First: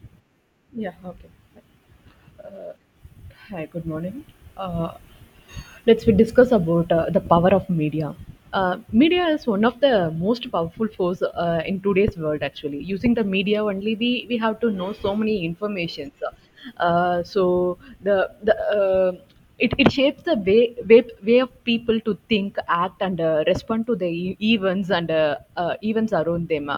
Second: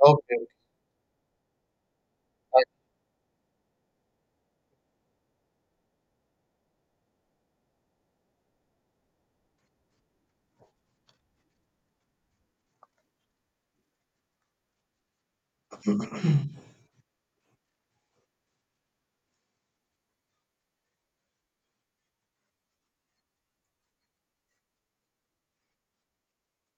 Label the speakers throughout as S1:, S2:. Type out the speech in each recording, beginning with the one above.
S1: Okay.
S2: Yeah, okay.
S1: I-
S2: Uh, Hi, good morning. Uh, let's we discuss about the power of media. Media is one of the most powerful force in today's world. Actually, using the media only, we have to know so many informations. So the It shapes the way of people to think, act, and respond to the events and events around them,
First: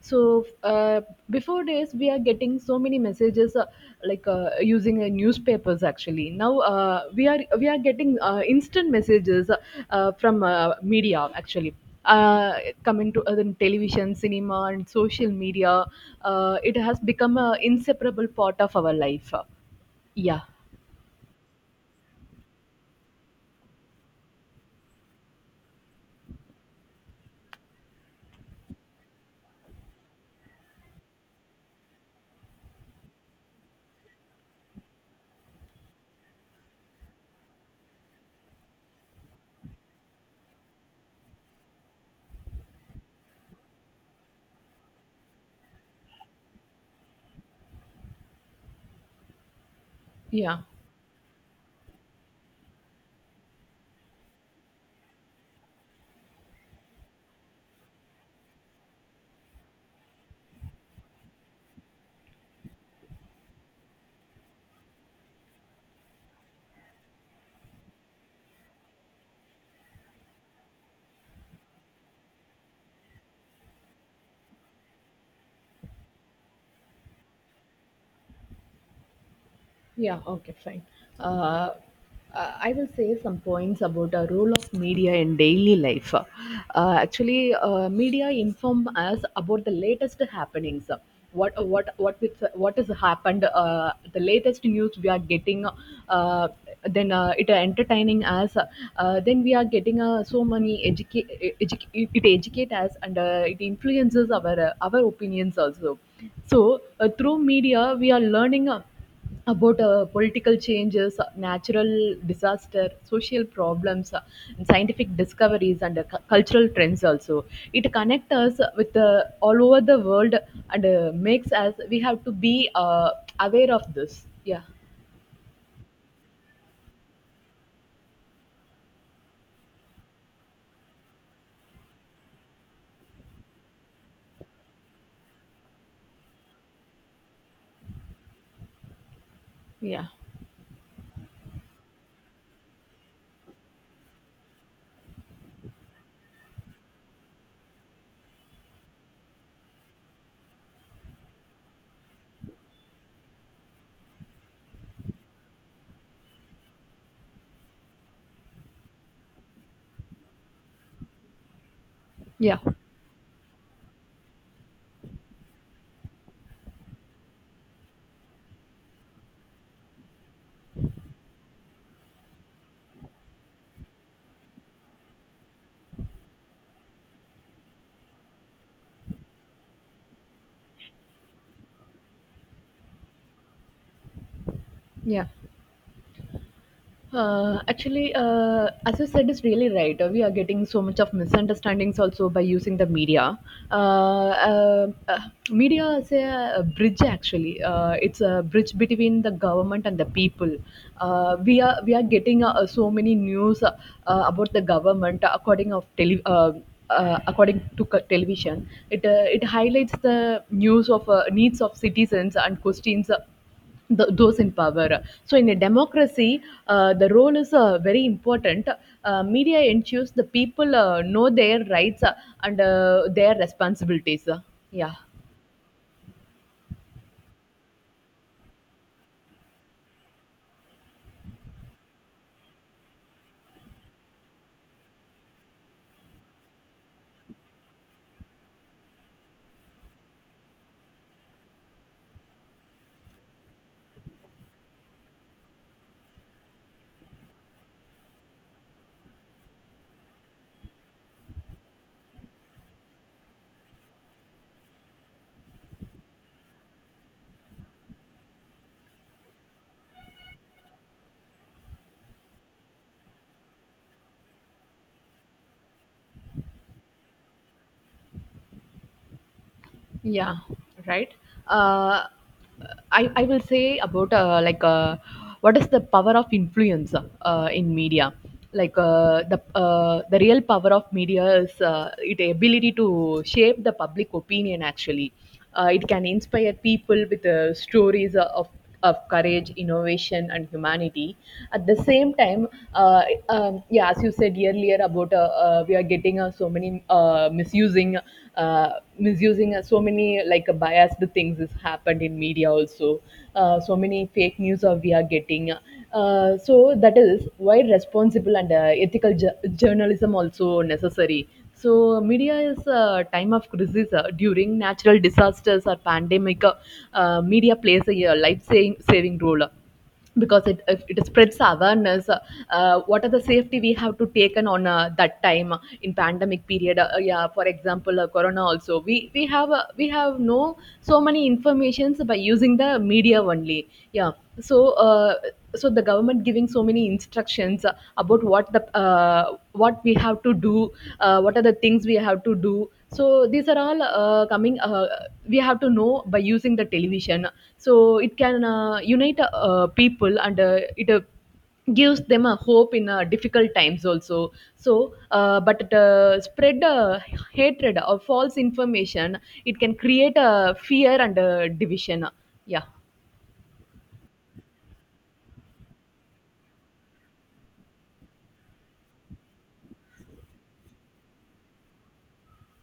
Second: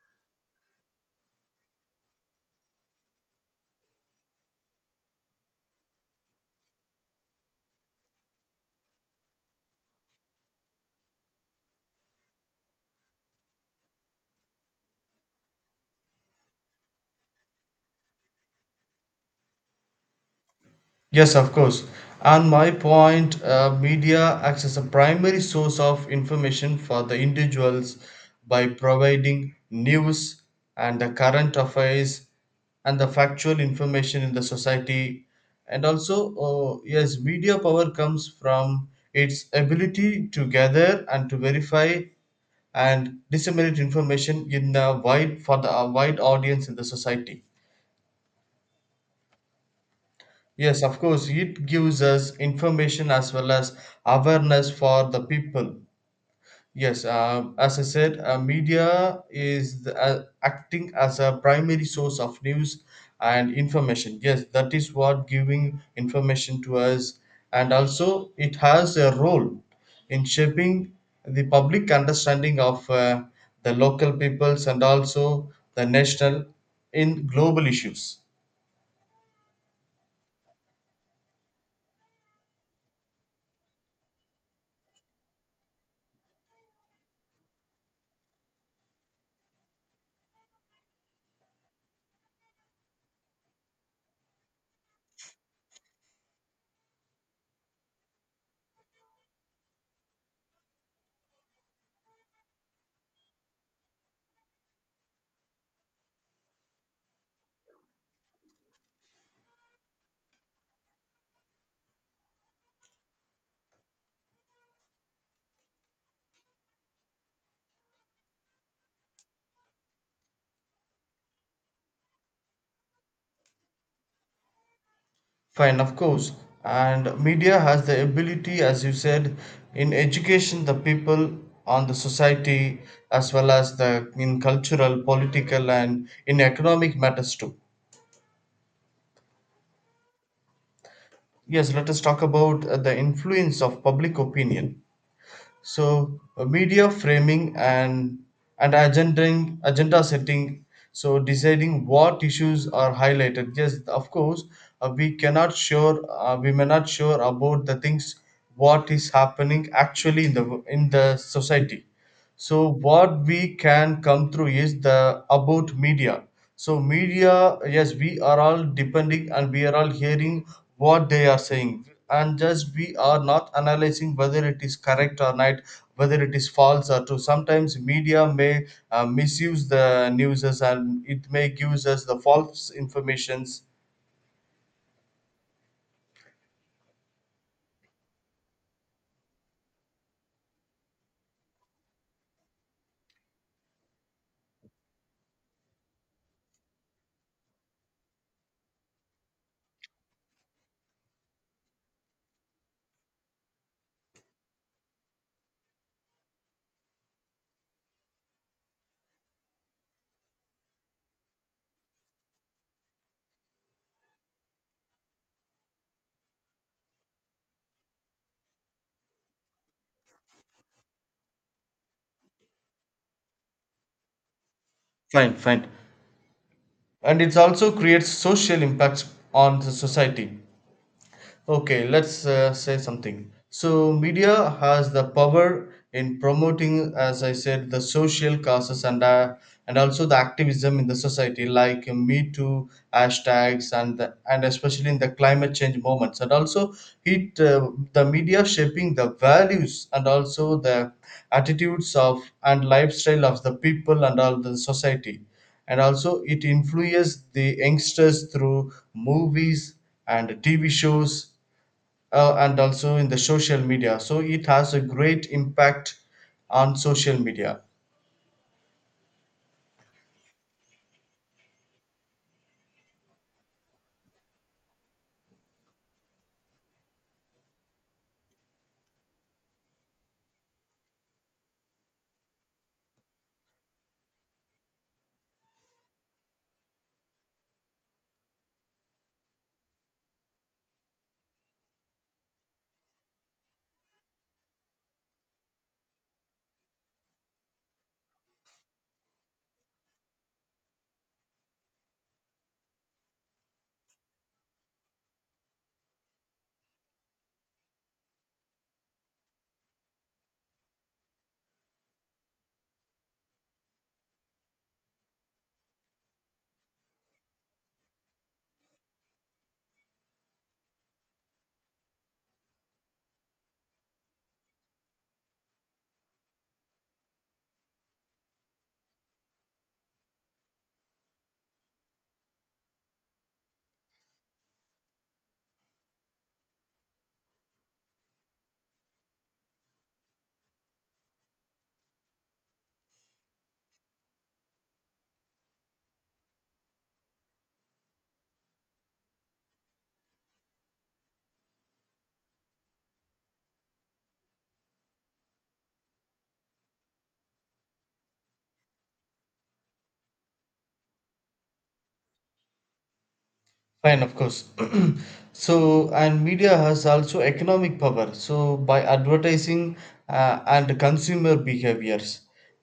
S2: so before days we are getting so many messages like using newspapers. Actually now we are getting instant messages from media. Actually uh, coming to the television, cinema, and social media, it has become an inseparable part of our life. yeah
S1: Yes, of course. And my point, media acts as a primary source of information for the individuals by providing news and the current affairs and the factual information in the society. And also, yes, media power comes from its ability to gather and to verify and disseminate information in a wide for the a wide audience in the society.
S2: yeah
S1: Yes, of course, it gives us information as well as awareness for the people. Yes, as I said, media is acting as a primary source of news and information. Yes, that is what giving information to us, and also it has a role in shaping the public understanding of the local peoples and also the national in global issues.
S2: Yeah, okay, fine. Uh, I will say some points about the role of media in daily life. Actually, media inform us about the latest happenings. What has happened? The latest news we are getting. Uh, then it entertaining us. Then we are getting so many it educate us and it influences our opinions also. So through media we are learning. About political changes, natural disaster, social problems, and scientific discoveries, and cultural trends also. It connects us with all over the world, and makes us we have to be aware of this. Yeah,
S1: Fine, of course. And media has the ability, as you said, in education the people on the society as well as the in cultural, political, and in economic matters too.
S2: yeah,
S1: Yes, let us talk about the influence of public opinion. So media framing and and agenda setting, so deciding what issues are highlighted. Yes, of course, we cannot sure, we may not sure about the things what is happening actually in the society,
S2: yeah,
S1: so what we can come through is the about media. So media, yes, we are all depending and we are all hearing what they are saying. And just we are not analyzing whether it is correct or not, whether it is false or true. Sometimes media may misuse the news and it may give us the false informations.
S2: yeah. Actually, as you said, is really right. We are getting so much of misunderstandings also by using the media. Uh, uh, uh, media is a bridge actually. It's a bridge between the government and the people. We are getting so many news about the government according of tele. According to television, it highlights the news of needs of citizens and questions the, those in power. So, in a democracy, the role is very important. Media ensures the people know their rights and their responsibilities. Yeah,
S1: Fine, fine. And it also creates social impacts on the society. Okay, let's say something. So, media has the power in promoting, as I said, the social causes and also the activism in the society, like Me Too hashtags and the, and especially in the climate change moments, and also it the media shaping the values and also the attitudes of and lifestyle of the people and all the society, and also it influences the youngsters through movies and TV shows and also in the social media, so it has a great impact on social media.
S2: yeah, right. Uh, I will say about like what is the power of influence in media, like the real power of media is its ability to shape the public opinion actually. It can inspire people with stories of courage, innovation, and humanity. At the same time, yeah, as you said earlier about we are getting so many uh, misusing so many, like biased things has happened in media also. So many fake news we are getting. So that is why responsible and ethical journalism also necessary. So media is a time of crisis during natural disasters or pandemic. Media plays a life-saving saving role because it spreads awareness what are the safety we have to taken on that time in pandemic period yeah. For example, corona also, we have we have no so many informations by using the media only. Yeah. So so the government giving so many instructions about what we have to do, what are the things we have to do, so these are all coming, we have to know by using the television. So it can unite people, and it gives them a hope in difficult times also. So but it, spread hatred or false information, it can create a fear and division. yeah
S1: Fine, of course. So, and media has also economic power. So, by advertising and consumer behaviors,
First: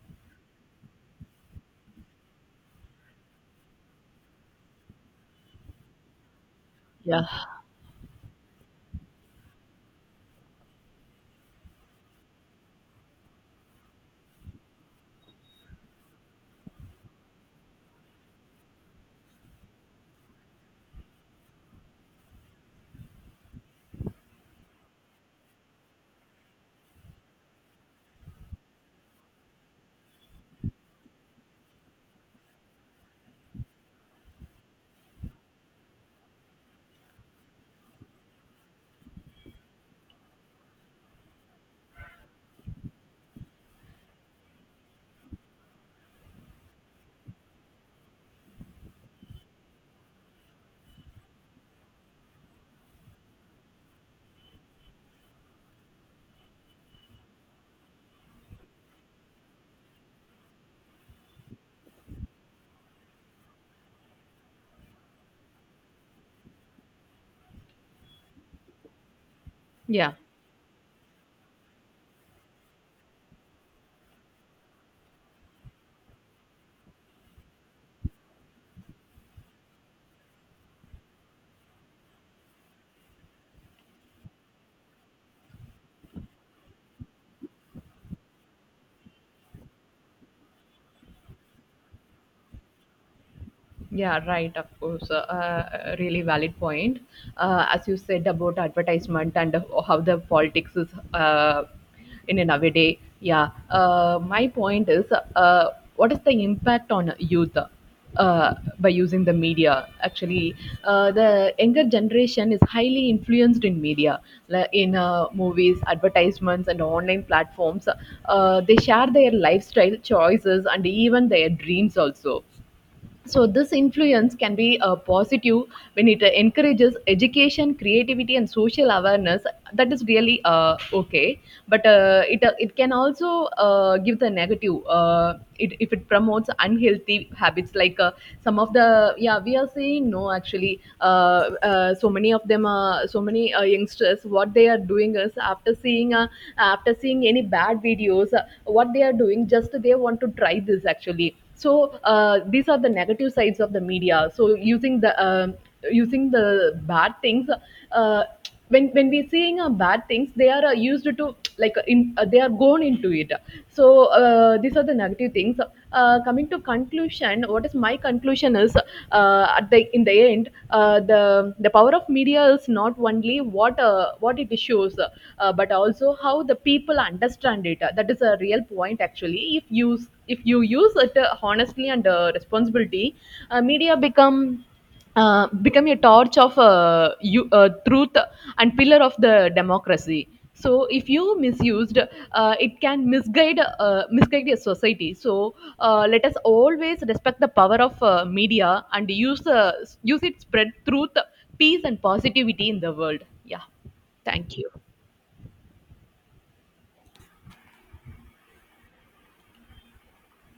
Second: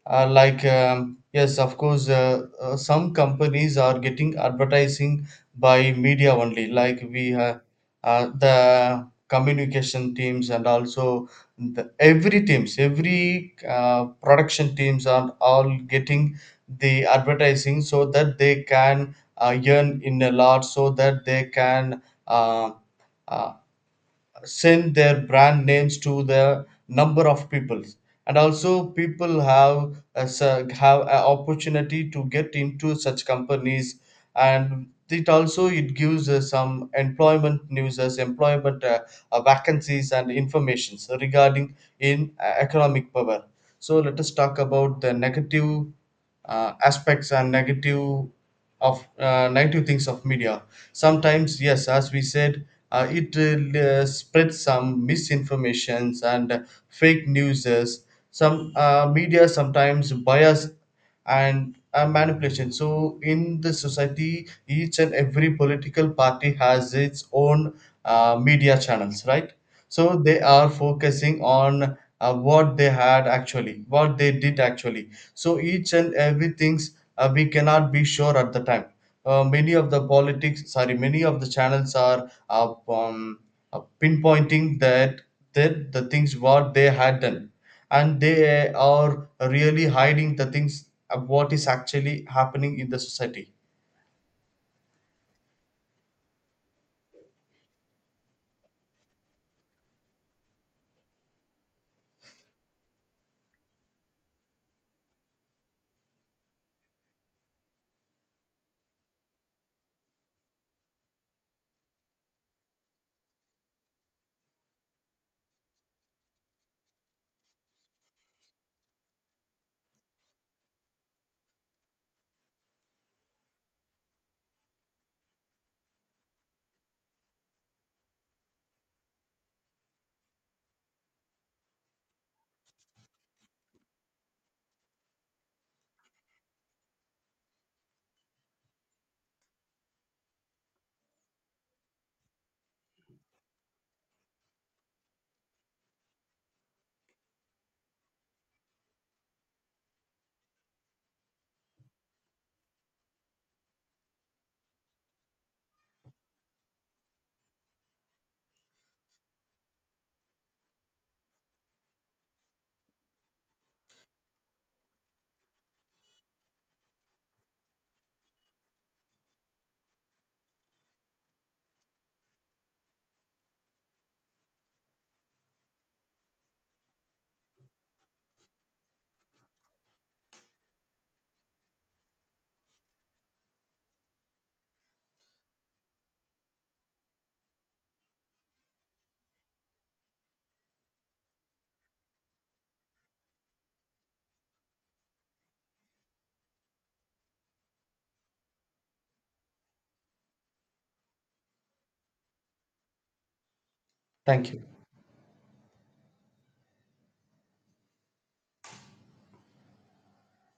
S1: yes, of course, some companies are getting advertising by media only. Like
S2: yeah
S1: we have the communication teams and also the, every teams, every production teams are all getting the advertising so that they can earn in a lot so that they can uh, uh, send their brand names to the number of people, and also people have have an opportunity to get into such companies, and it also it gives us some employment news as employment vacancies and informations regarding in economic power. So let us talk about the negative aspects and negative of negative things of media. Sometimes, yes, as we said, it spreads some misinformations and fake newses, some media sometimes bias and manipulation. So in the society, each and every political party has its own media channels, right?
S2: yeah
S1: So they are focusing on what they had actually, what they did actually, so each and every things, we cannot be sure at the time. Many of the politics, sorry, many of the channels are pinpointing that the things what they had done, and they are really hiding the things of what is actually happening in the society.
S2: Yeah, right, of course. Really valid point. As you said about advertisement and how the politics is uh, in a nowadays. Yeah, my point is what is the impact on youth uh, by using the media? Actually, the younger generation is highly influenced in media, like in movies, advertisements, and online platforms. They share their lifestyle choices and even their dreams also. So this influence can be positive when it encourages education, creativity, and social awareness. That is really okay, but it can also give the negative. It, if it promotes unhealthy habits, like some of the, yeah, we are seeing no actually. So many of them, so many youngsters, what they are doing is after seeing any bad videos, what they are doing, just they want to try this actually. So these are the negative sides of the media. So using the bad things, uh, when we're seeing bad things, they are used to, like in they are gone into it. So these are the negative things. Coming to conclusion, what is my conclusion is at the in the end, the power of media is not only what it shows, but also how the people understand it and data. That is a real point actually. If you, if you use it honestly and responsibility, media become a torch of truth and pillar of the democracy. So if you misused, it can misguide your society. So let us always respect the power of media and use use it spread truth, peace, and positivity in the world. Yeah,
S1: Thank
S2: thank
S1: you.
S2: you.